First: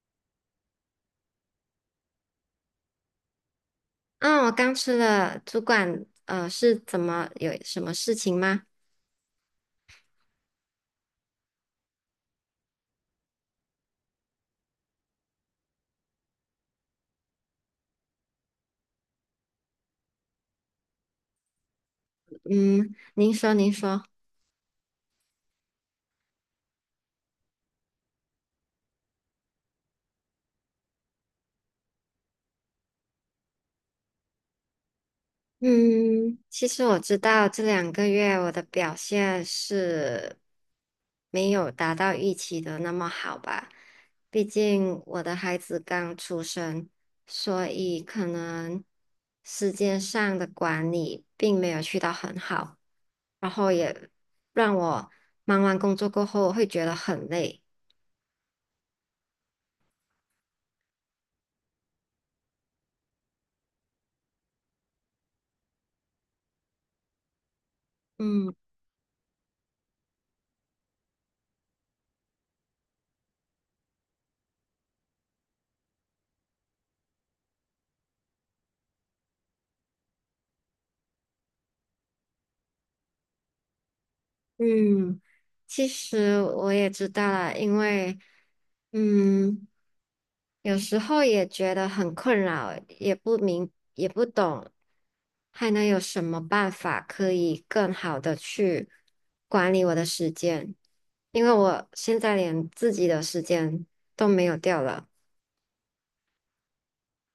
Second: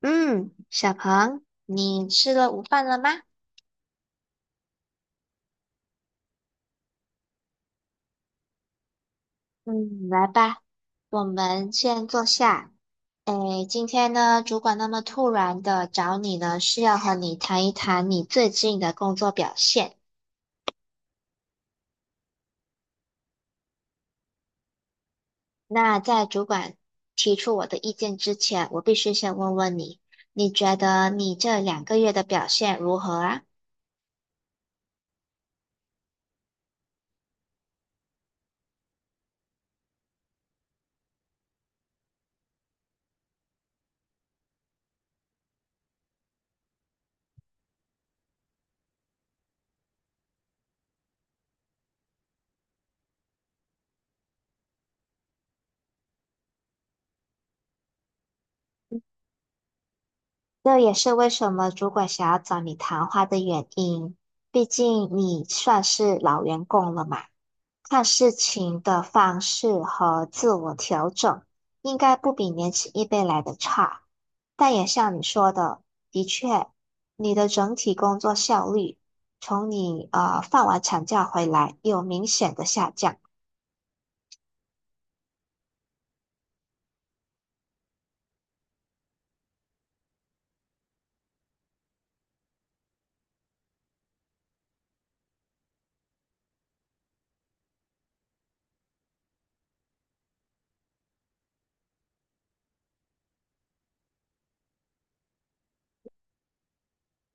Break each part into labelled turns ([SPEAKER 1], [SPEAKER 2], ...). [SPEAKER 1] 嗯，小鹏，你吃了午饭了吗？
[SPEAKER 2] 嗯，我刚吃了，主管，是怎么有什么事情吗？
[SPEAKER 1] 嗯，来吧，我们先坐下。诶，今天呢，主管那么突然的找你呢，是要和你谈一谈你最近的工作表现。
[SPEAKER 2] 嗯，您说，您说。
[SPEAKER 1] 那在主管提出我的意见之前，我必须先问问你，你觉得你这两个月的表现如何啊？
[SPEAKER 2] 嗯，其实我知道这2个月我的表现是没有达到预期的那么好吧，毕竟我的孩子刚出生，所以可能时间上的管理并没有去到很好，然后也让我忙完工作过后会觉得很累。
[SPEAKER 1] 这也是为什么主管想要找你谈话的原因。毕竟你算是老员工了嘛，看事
[SPEAKER 2] 嗯。
[SPEAKER 1] 情的方式和自我调整，应该不比年轻一辈来的差。但也像你说的，的确，你的整体工作效率从你放完产假回来有明显的下降。
[SPEAKER 2] 嗯，其实我也知道了，因为嗯，有时候也觉得很困扰，也不懂，还能有什么办法可以更好的去管理我的时间？因为我现在连自己的时间都没有掉了。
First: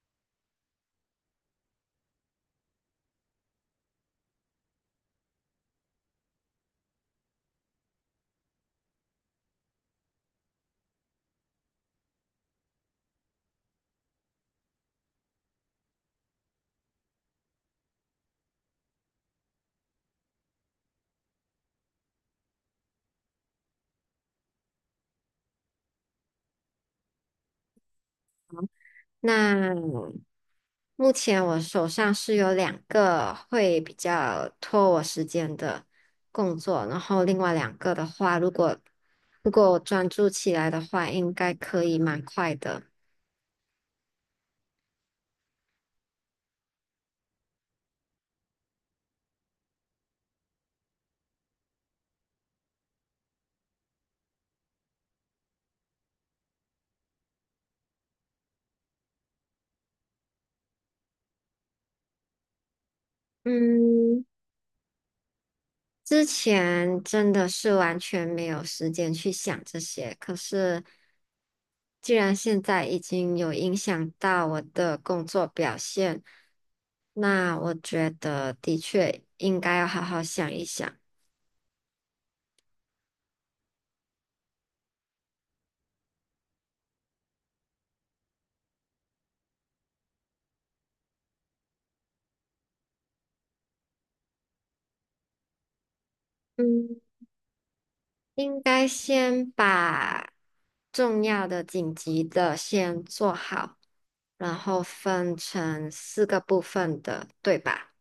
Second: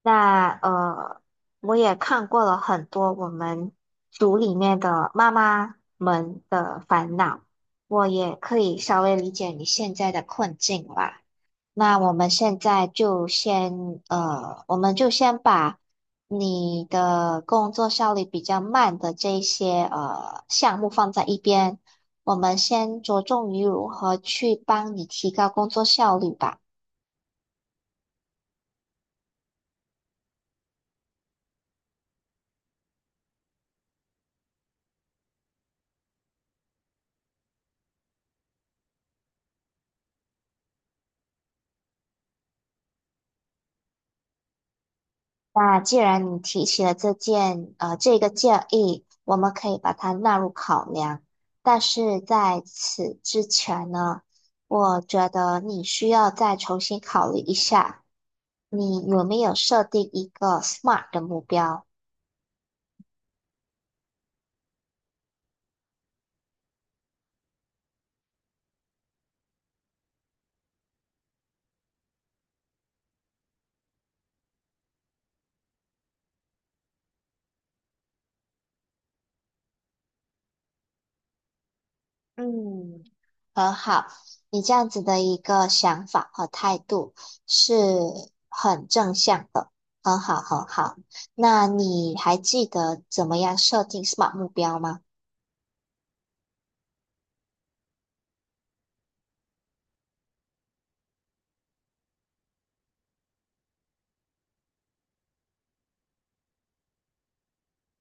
[SPEAKER 1] 那我也看过了很多我们组里面的妈妈们的烦恼，我也可以稍微理解你现在的困境吧。那我们现在就先，我们就先把你的工作效率比较慢的这一些项目放在一边，我们先着重于如何去帮你提高工作效率吧。
[SPEAKER 2] 那目前我手上是有两个会比较拖我时间的工作，然后另外两个的话，如果我专注起来的话，应该可以蛮快的。
[SPEAKER 1] 那既然你提起了这件这个建议，我们可以把它纳入考量。但是在此之前呢，我觉得你需要再重新考虑一下，你有没有设定一个 SMART 的目标？
[SPEAKER 2] 嗯，之前真的是完全没有时间去想这些，可是既然现在已经有影响到我的工作表现，那我觉得的确应该要好好想一想。
[SPEAKER 1] 嗯，很好，你这样子的一个想法和态度是很正向的，很好很好。那你还记得怎么样设定 SMART 目标吗？
[SPEAKER 2] 嗯。应该先把重要的、紧急的先做好，然后分成四个部分的，对吧？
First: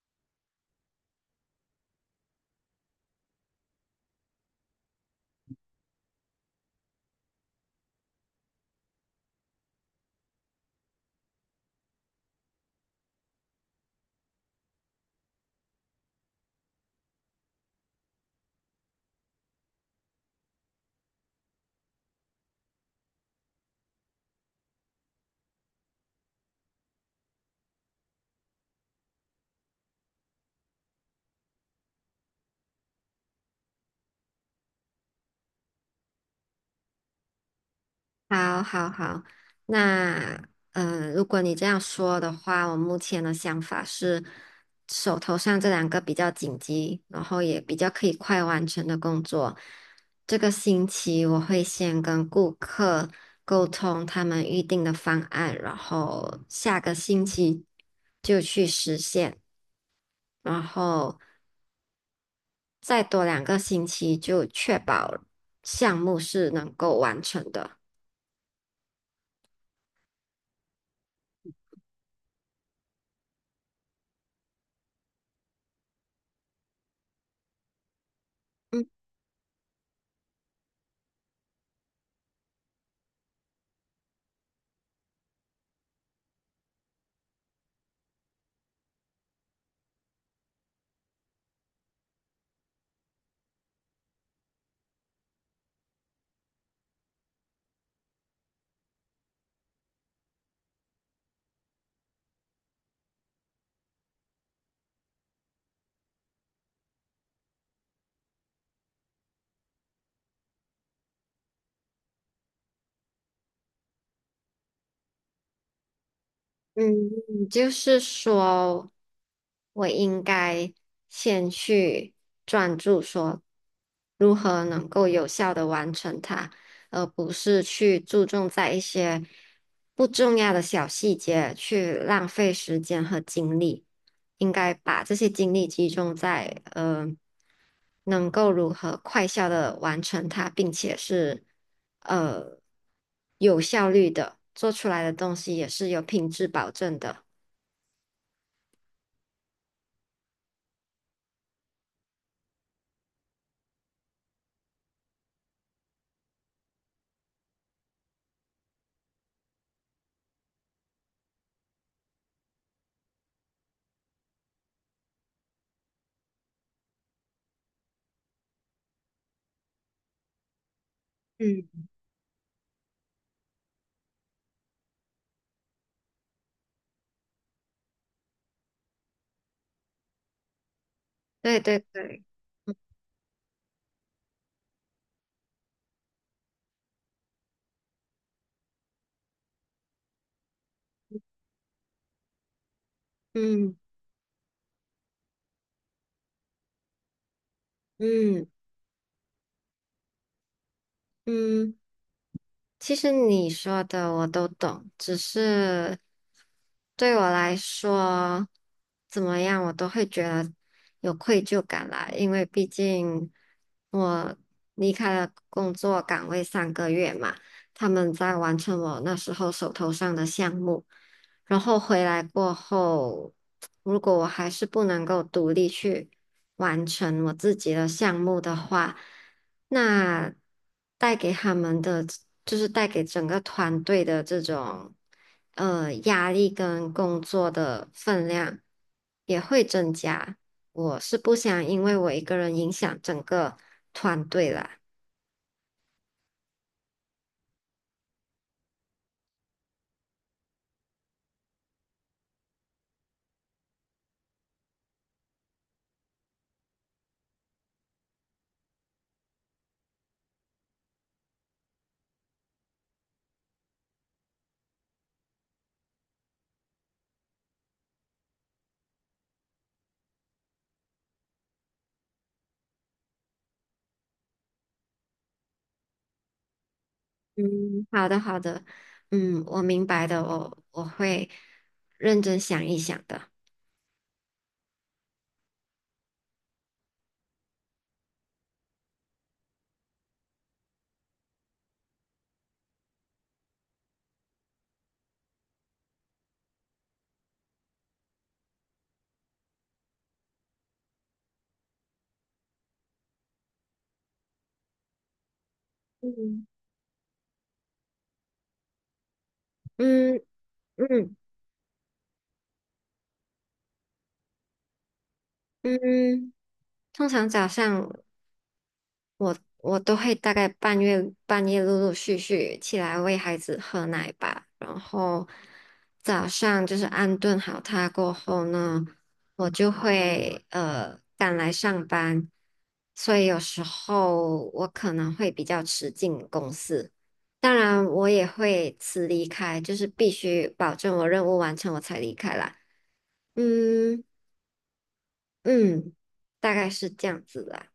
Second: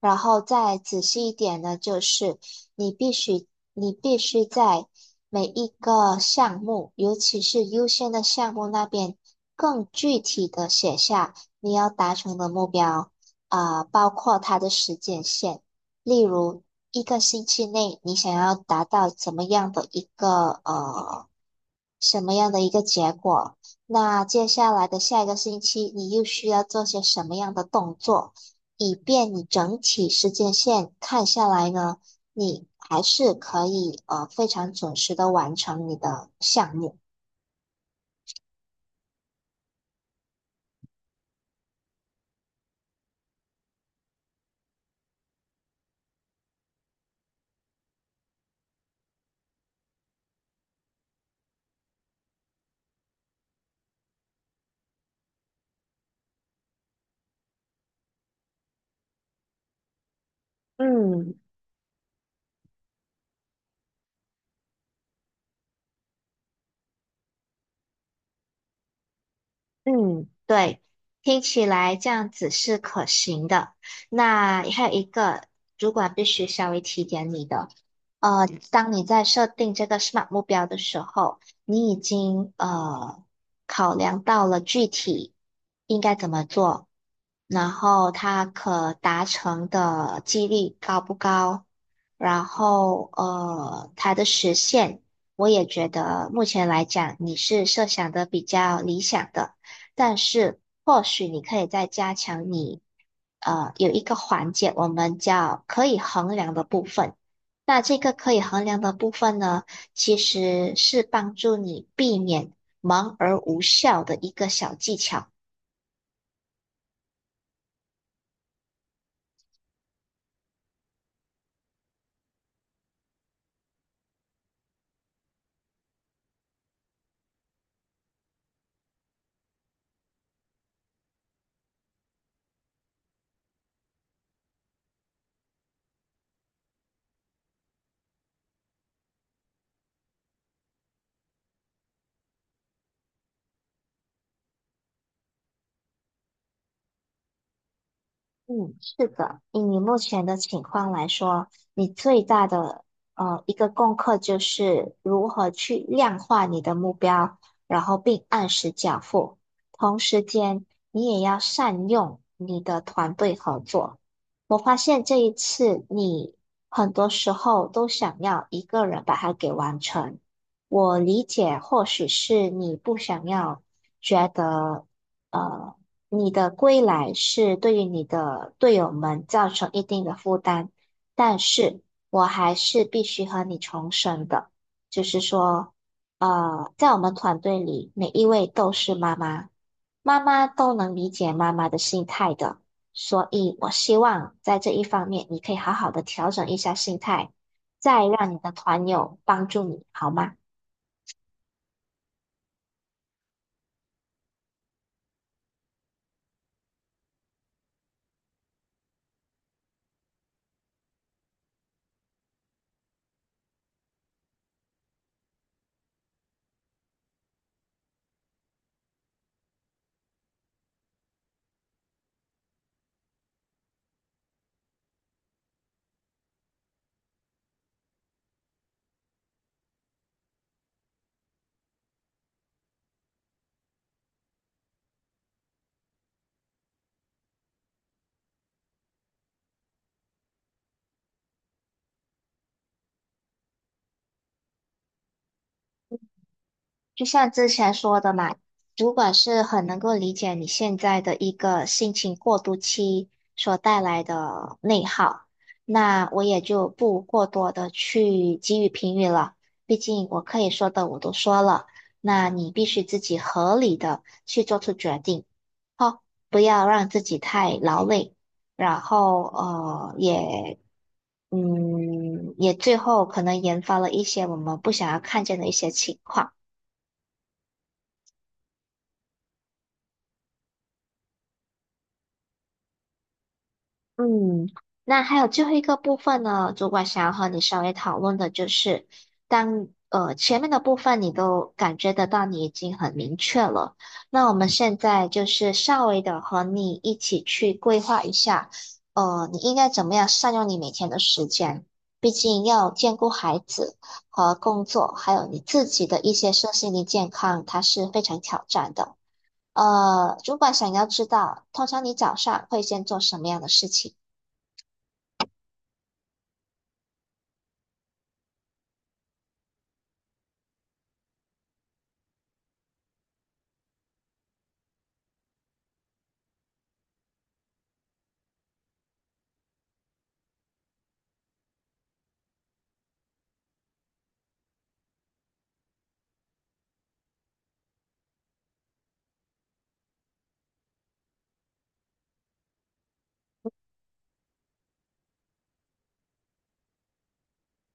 [SPEAKER 1] 然后再仔细一点呢，就是你必须你必须在每一个项目，尤其是优先的项目那边，更具体的写下你要达成的目标，啊、包括它的时间线，例如一个星期内你想要达到怎么样的一个呃什么样的一个结果。那接下来的下一个星期，你又需要做些什么样的动作，以便你整体时间线看下来呢？你还是可以非常准时的完成你的项目。
[SPEAKER 2] 好，好，好。那，如果你这样说的话，我目前的想法是，手头上这两个比较紧急，然后也比较可以快完成的工作，这个星期我会先跟顾客沟通他们预定的方案，然后下个星期就去实现，然后
[SPEAKER 1] 嗯，
[SPEAKER 2] 再多2个星期就确保项目是能够完成的。
[SPEAKER 1] 嗯，对，听起来这样子是可行的。那还有一个，主管必须稍微提点你的，
[SPEAKER 2] 嗯。
[SPEAKER 1] 当你在设定这个 SMART 目标的时候，你已经考量到了具体应该怎么做，然后它可达成的几率高不高，然后它的实现，我也觉得目前来讲你是设想的比较理想的。但是或许你可以再加强你，有一个环节我们叫可以衡量的部分。那这个可以衡量的部分呢，其实是帮助你避免忙而无效的一个小技巧。
[SPEAKER 2] 嗯，就是说，我应该先去专注，说如何能够有效的完成它，而不是去注重在一些不重要的小细节去浪费时间和精力。应该把这些精力集中在能够如何快效的完成它，并且是呃有效率的，做出来的东西也是有品质保证的。
[SPEAKER 1] 嗯，是的，以你目前的情况来说，你最大的一个功课就是如何去量化你的目标，然后并按时缴付。同时间，你也要善用你的团队合作。我发现这一次你很多时候都想要一个人把它给完成。我理解，或
[SPEAKER 2] 嗯
[SPEAKER 1] 许是你不想要觉得。呃。你的归来是对于你的队友们造成一定的负担，但
[SPEAKER 2] 对对
[SPEAKER 1] 是我
[SPEAKER 2] 对，
[SPEAKER 1] 还是必须和你重申的，就是说，在我们团队里，每一位都是妈妈，妈妈都能理解妈妈的心态的，所以我
[SPEAKER 2] 嗯
[SPEAKER 1] 希望在这一方面，你可以好好的调整一下心态，再让你
[SPEAKER 2] 嗯
[SPEAKER 1] 的团友帮助你，好吗？
[SPEAKER 2] 嗯。其实你说的我都懂，只是对我来说，怎么样我都会觉得有愧疚感啦，因为毕竟我离开了工作岗位3个月嘛，他们在完成我那时候手头上的项目，然后回来过后，如果我还是不能够独立去完成我自己的项目的话，那带给他们的就是带给整个团队的这种压力跟工作的分量也会增加。我是不想因为我一个人影响整个团队啦。
[SPEAKER 1] 就像之前说的嘛，主管是很能够理解你现在的一个心情过渡期所带来的内耗，那我也就不过多的去给予评语了，毕竟我可以说的我都说了，那你必须自己合理的去做出决定，哦，不要让自己太劳累，然后呃也。嗯，也最后可能研发了一些我们不想要看见的一些情况。
[SPEAKER 2] 嗯，好的，好的，嗯，我明白的，我会认真想一想的。
[SPEAKER 1] 嗯，那还有最后一个部分呢，主管想要和你稍微讨论的就是，当前面的部分你都感觉得到你已经很明确了，那我们现在就是稍微的和你一起去规划一下，你应该怎么样善用你每天的时间，毕竟要兼顾孩子和工作，还有你自己的一些
[SPEAKER 2] 嗯
[SPEAKER 1] 身心灵健康，它是非常挑战的。
[SPEAKER 2] 嗯
[SPEAKER 1] 主管想要知
[SPEAKER 2] 嗯
[SPEAKER 1] 道，通常你早上会先做什么样的事情？
[SPEAKER 2] 嗯，通常早上我都会大概半夜半夜陆陆续续起来喂孩子喝奶吧，然后早上就是安顿好他过后呢，我就会赶来上班，所以有时候我可能会比较迟进公司，当然我也会迟离开，就是必须保证我任务完成我才离开啦。嗯。嗯，大概是这样子的。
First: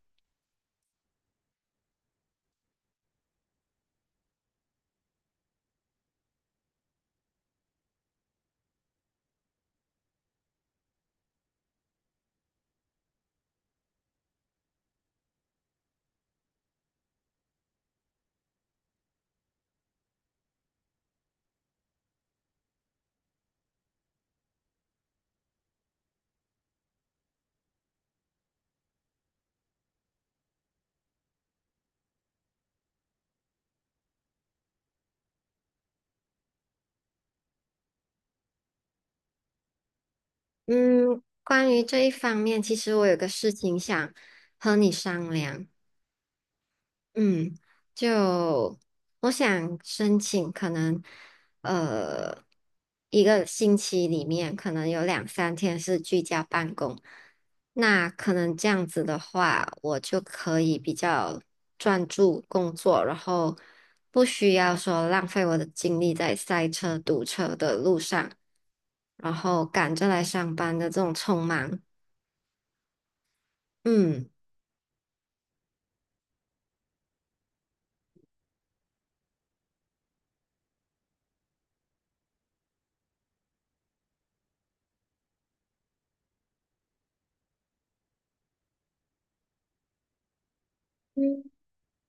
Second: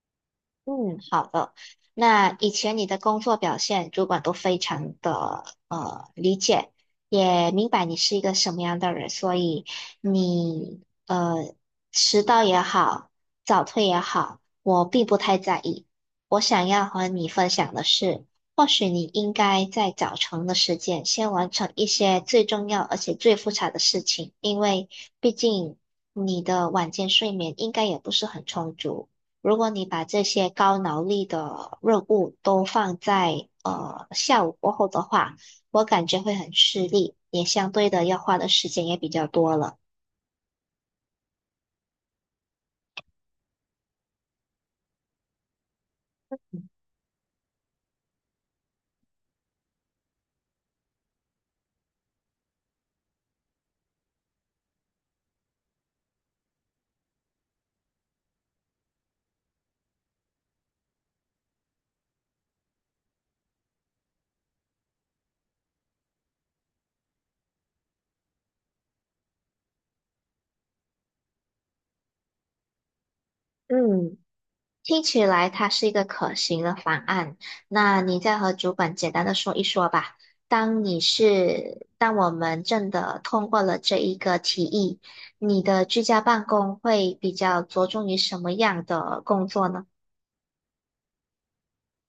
[SPEAKER 1] 嗯，好的。那以前你的工作表现，主管都非常的理解，也明白你是一个什么样的人，所以你迟到也好，早退也好，我并不太在意。我想要和你分享的是，或许你应该在早晨的时间先完成一些最重要而且最复杂的事情，因为毕竟你的晚间睡眠应该也不是很充足。如果你把这些高脑力的任务都放在下午过后的话，我感觉会很吃力，也相对的要花的时间也比较多了。
[SPEAKER 2] 嗯，关于这一方面，其实我有个事情想和你商量。嗯，就我想申请，可能呃一个星期里面可能有两三天是居家办公，那可能这样子的话，我就可以比较专注工作，然后不需要说浪费我的精力在塞车、堵车的路上，然后赶着来上班的这种匆忙。
[SPEAKER 1] 嗯，
[SPEAKER 2] 嗯。
[SPEAKER 1] 听起来它是一个可行的方案。那你再和主管简单的说一说吧。当你是，当我们真的通过了这一个提议，你的居家办公会比较着重于什么样的工作呢？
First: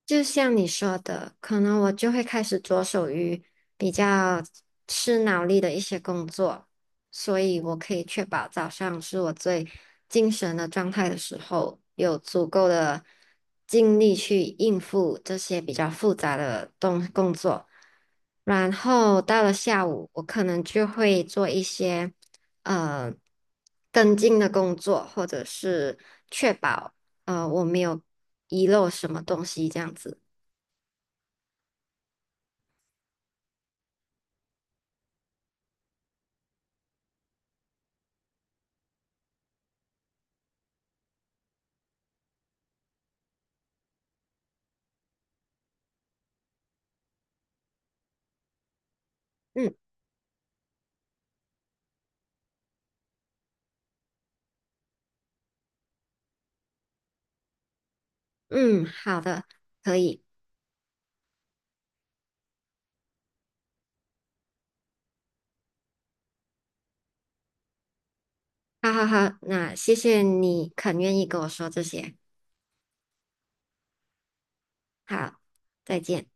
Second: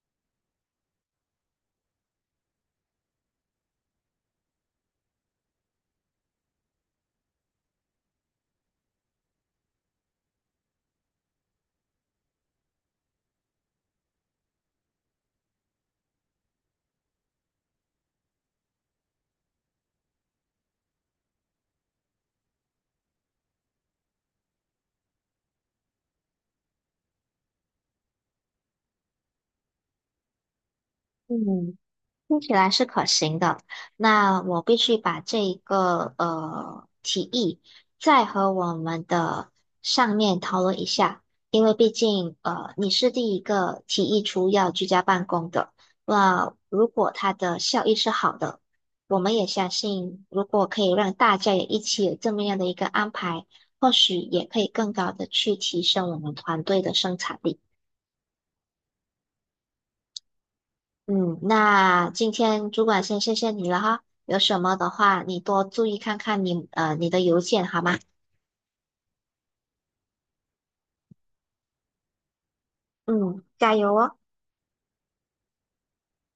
[SPEAKER 2] 就像你说的，可能我就会开始着手于比较吃脑力的一些工作，所以我可以确保早上是我最精神的状态的时候，有足够的精力去应付这些比较复杂的工作。然后到了下午，我可能就会做一些呃跟进的工作，或者是。确保。我没有遗漏什么东西这样子。
[SPEAKER 1] 嗯，听起来是可行的，那我必须把这一个提议再和我们的上面讨论一下，因为毕竟你是第一个提议出要居家办公的，那如果它的效益是好的，我们也相
[SPEAKER 2] 嗯
[SPEAKER 1] 信如果可以让大家也一起有这么样的一个安排，或许也可以更高的去提升我们团队的生产力。
[SPEAKER 2] 嗯，好的，可以，
[SPEAKER 1] 嗯，那今天主管先谢谢你了哈，有什么的话你多注意看看你的邮件好吗？
[SPEAKER 2] 好好好，那谢谢你肯愿意跟我说这些，
[SPEAKER 1] 嗯，加油哦。
[SPEAKER 2] 好，再见。